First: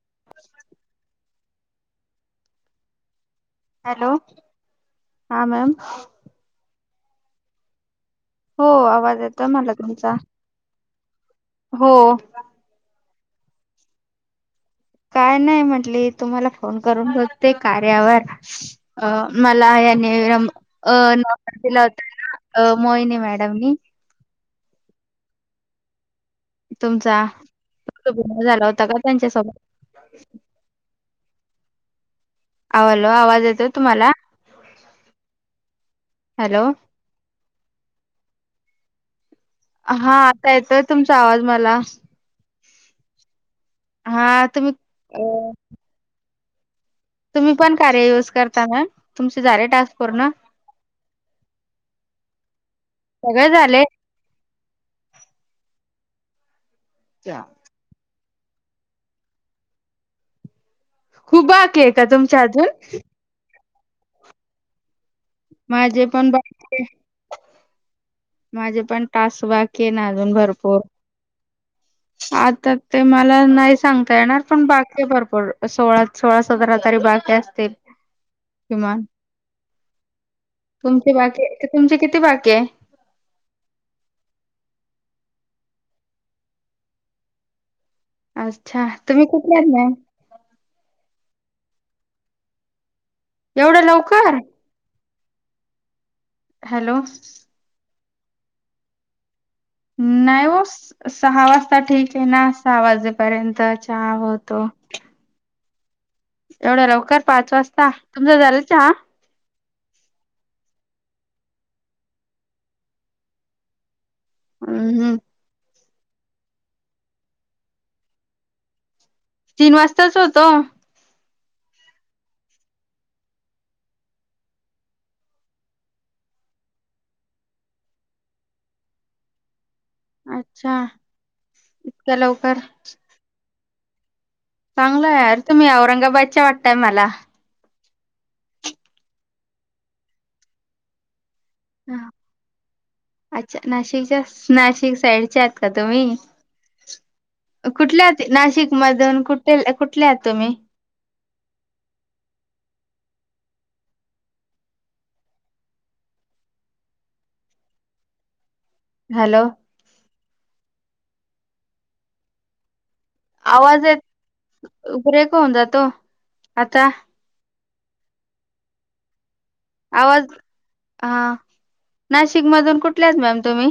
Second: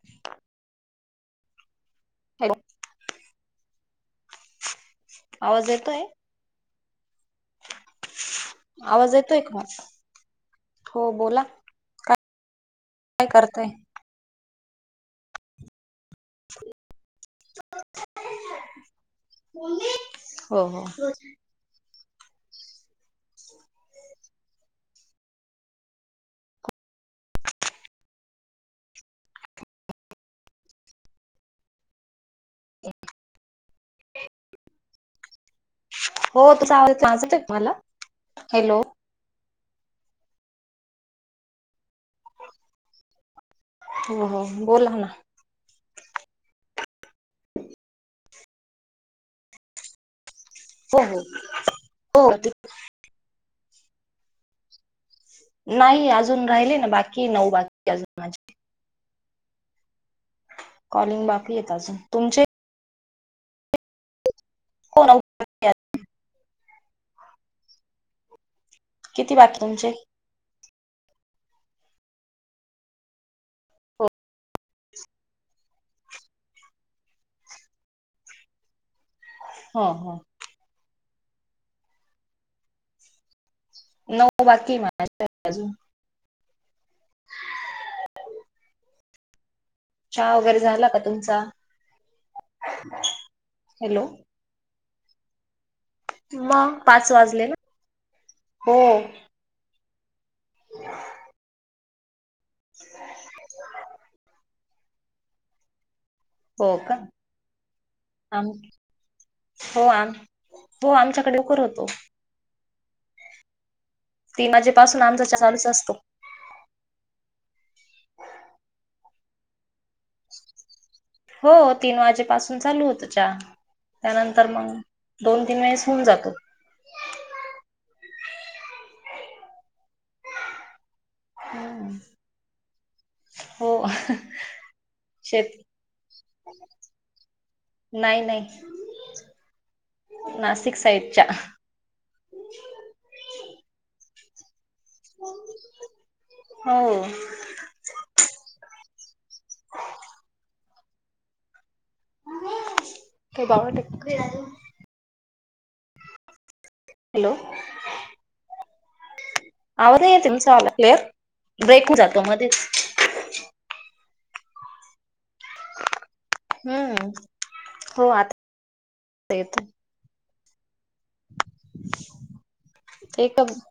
[unintelligible] Hello- hello हा आवाज ma'am येतोय? हो आवाज येतोय मला तुमचा. हो बोला हो काय करताय? काय नाही म्हंटली तुम्हाला फोन करून बघते कार्यावर मला यांनी हो हो नंब-अ नंबर दिला होता ना मोहनी मॅडमनी तुमचा बोलण झाला होता का त्यांच्यासोबत आवलो आवाज येतोय तुम्हाला, हो हॅलो तुझ आव आवाज येतोय तुम्हाला हॅलो, हा आता येतोय तुमचा आवाज मला हो हो हा तूम्ही बोला ना अ तुम्ही पण कार्या यूज करता ना तुमचे झाले टास्क पूर्ण? हो हो हो त सगळे झाले. नाही अजून राहिले. ना बाकी नऊ बाकी अजून माझी कॉलिंग खूप आहेत बाकी आहे अजून का तुमचे अजून हो ना माझे पण बाकी माझे पण किती टास्क बाकी ये तुमचे ना अजून भरपूर आता ते मला नाही हो सांगता येणार पण बाकी भरपूर सोळा सोळा सतरा तरी बाकी असतील किमान हा हा तुमची बाकी तुमची किती बाकी आहे? नऊ बाकी माझे अच्छा तुम्ही कुठल्या आहे? चहा वगैरे झाला का तुमचा? एवढं हॅलो लवकर, मग हॅलो पाच वाजले हो. नाही, हो सहा वाजता ठीक ना सहा वाजेपर्यंत चहा होतो. हो एवढं का लवकर पाच वाजता तुमचं आम झालं चहा हो आ हो आमच्याकडे लवकर होतो. तीन वाजेपासून हम्म आमचा चहा चालूच असतो. तीन वाजताच होतो. हो तीन वाजेपासून चालू होतो चहा. त्यानंतर मग दोन तीन वेळेस होऊन जातो. [inaudible] अच्छा इतक्या लवकर, हो चांगलाय हाय शेत तुम्ही औरंगाबादच्या वाटतय मला, नाही नाही नाशिक साईडच्या हा अच्छा नाशिक जास्त, नाशिक साईडच्या आहेत का तुम्ही हो कुठल्या नाशिक मधून कुठे कुठले आहात तुम्ही का बावाटक हॅलो हॅलो आवाज नाही येत तुमच आल. क्लिअर ब्रेक जातो मध्येच, आवाज येत. ब्रेक होऊन जातो. आता हम्म हो आत येतो आवाज हा नाशिक मधून कुठल्याच एक मॅम तुम्ही?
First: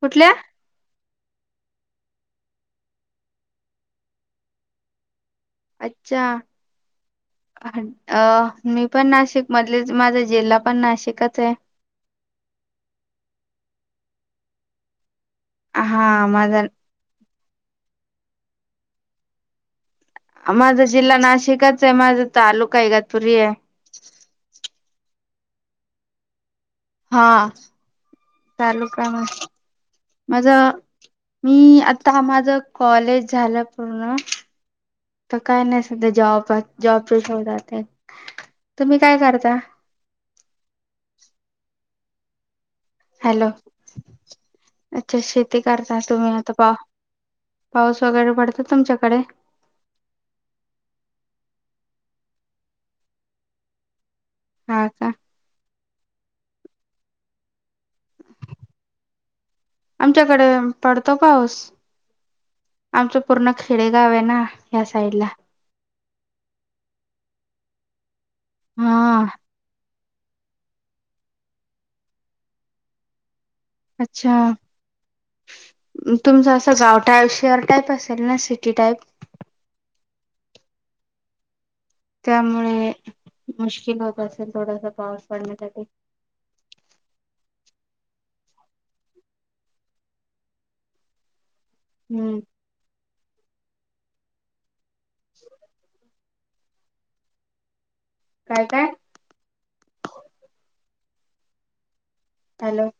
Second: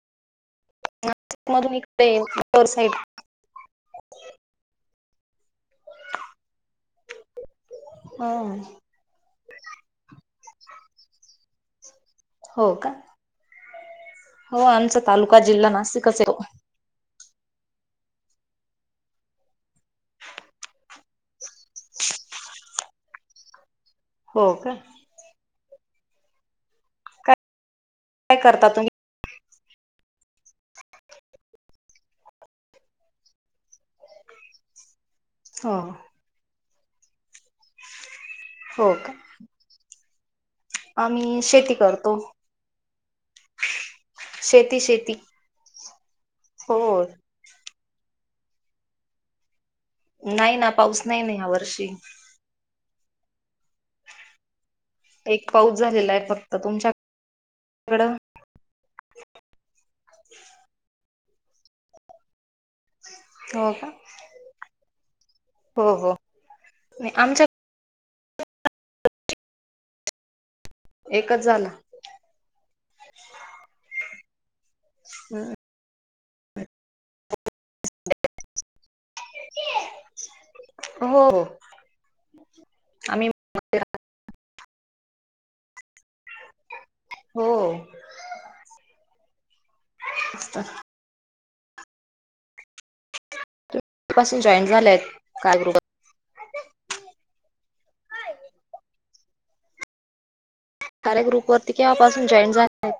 कुठल्या? नाशिक मधून इकड आहे. वर साईड अच्छा अ मी पण नाशिक मधले माझा जिल्हा पण नाशिकच आहे. हो का. हो आमचा तालुका जिल्हा नाशिकच हा आहे. माझा माझा जिल्हा नाशिकच आहे माझा तालुका आहे गतपुरी आहे हो का हा काय काय करता चालू तुम्ही काम माझ मी आता माझ कॉलेज झालं पूर्ण तर काय हो नाही सध्या जॉब जॉबच शोधाचाय हो तुम्ही का काय करता तो हॅलो अच्छा शेती करता तुम्ही आता पा हो पाऊस वगैरे पडत तुमच्याकडे नाही ना पाऊस नाही नाही या वर्षी हा का एक पाऊस झालेला आहे फक्त तुमच्या आमच्याकडे पडतो पाऊस आमचं पूर्ण हो का खेडेगाव आहे ना या साइडला हो हो नाही आमच्या हा एकच झालं अच्छा हम् तुमचं असं गाव टाईप शेअर टाईप असेल ना सिटी टाईप हो त्यामुळे आम्ही मुश्किल होत असेल थोडासा पाऊस पडण्यासाठी. हो अ हम्म पासून जॉईंट झालेय कार्यावर. काय काय या ग्रुप वरती किव्हापासून जॉईन हॅलो झाल्या.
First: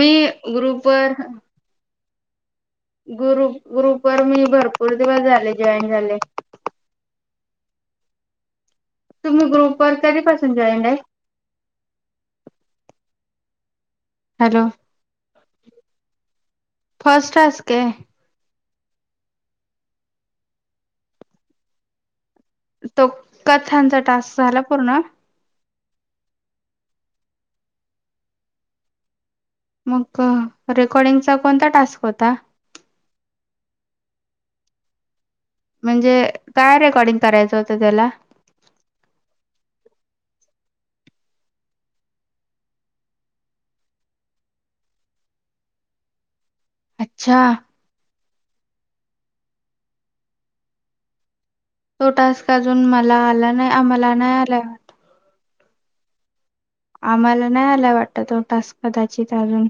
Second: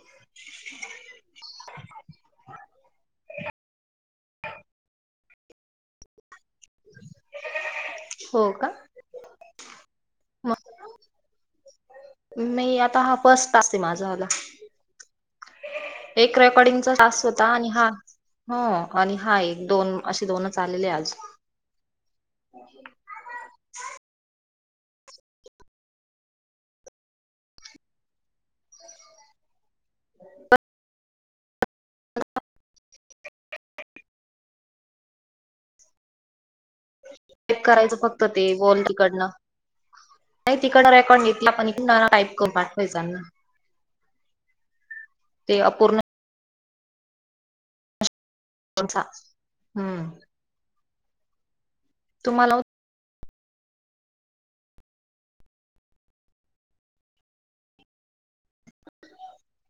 मी ग्रुप वर ग्रुप ग्रुप वर मी भरपूर दिवस झाले जॉईन झाले. हो का तुम्ही ग्रुप वर्क कधीपासून मग जॉईंड आहे. मी आता हा फर्स्ट पाास आहे माझाला हॅलो एक रेकॉर्डिंगचा तास फर्स्ट होता आणि टास्क हा आहे हो आणि हा एक दोन असे दोनच आलेले आज तो कथांचा टास्क झाला पूर्ण मग रेकॉर्डिंगचा कोणता टास्क होता. म्हणजे काय रेकॉर्डिंग टप होतं करायचं त्याला फक्त ते वॉल तिकडनं नाही तिकडं रेकॉर्ड घेतला पण इ नना काईप करून पाठवायचंना ते अपूर्ण अच्छा को हम्म तो टस्क तुम्हाला अजून मला आला नाही आम्हाला नाही आलाय वाटत. आम्हाला नाही आला वाटत तो टास्क कदाचित अजून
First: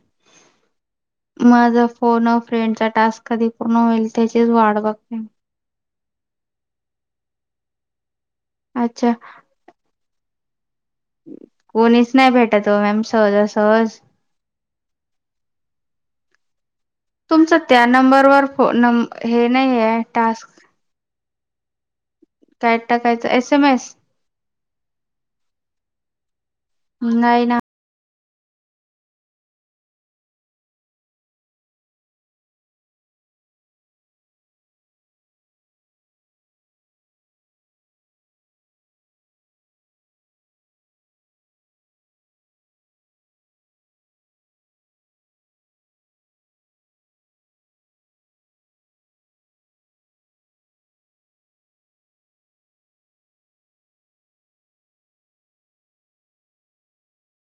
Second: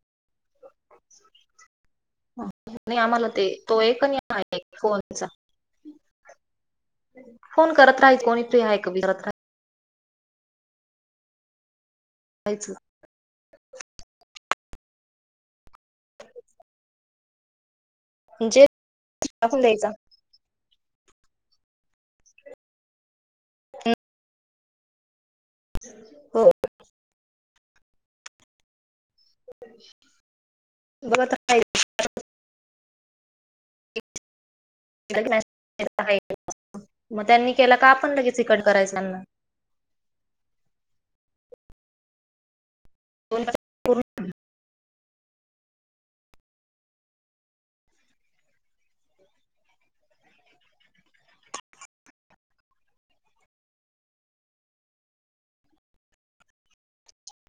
माझा फोन फ्रेंडचा नाही आम्हाला टास्क ते कधी पूर्ण तो एक होईल आणि हा त्याचीच एक वाढ बघते. फोनचा फोन करत राहाय कोणी तू ऐकरत अच्छा राहा. कोणीच नाही राहायचं भेटतो मॅम सहजासहज अ तुमच त्या नंबरवर हे टाकून नाही द्यायचा आहे टास्क काय टाकायचं एस एमएस हो नाही ना बघते. हे कामी. मग त्यांनी केला का आपण लगेचिकट करायचंना. Phone phone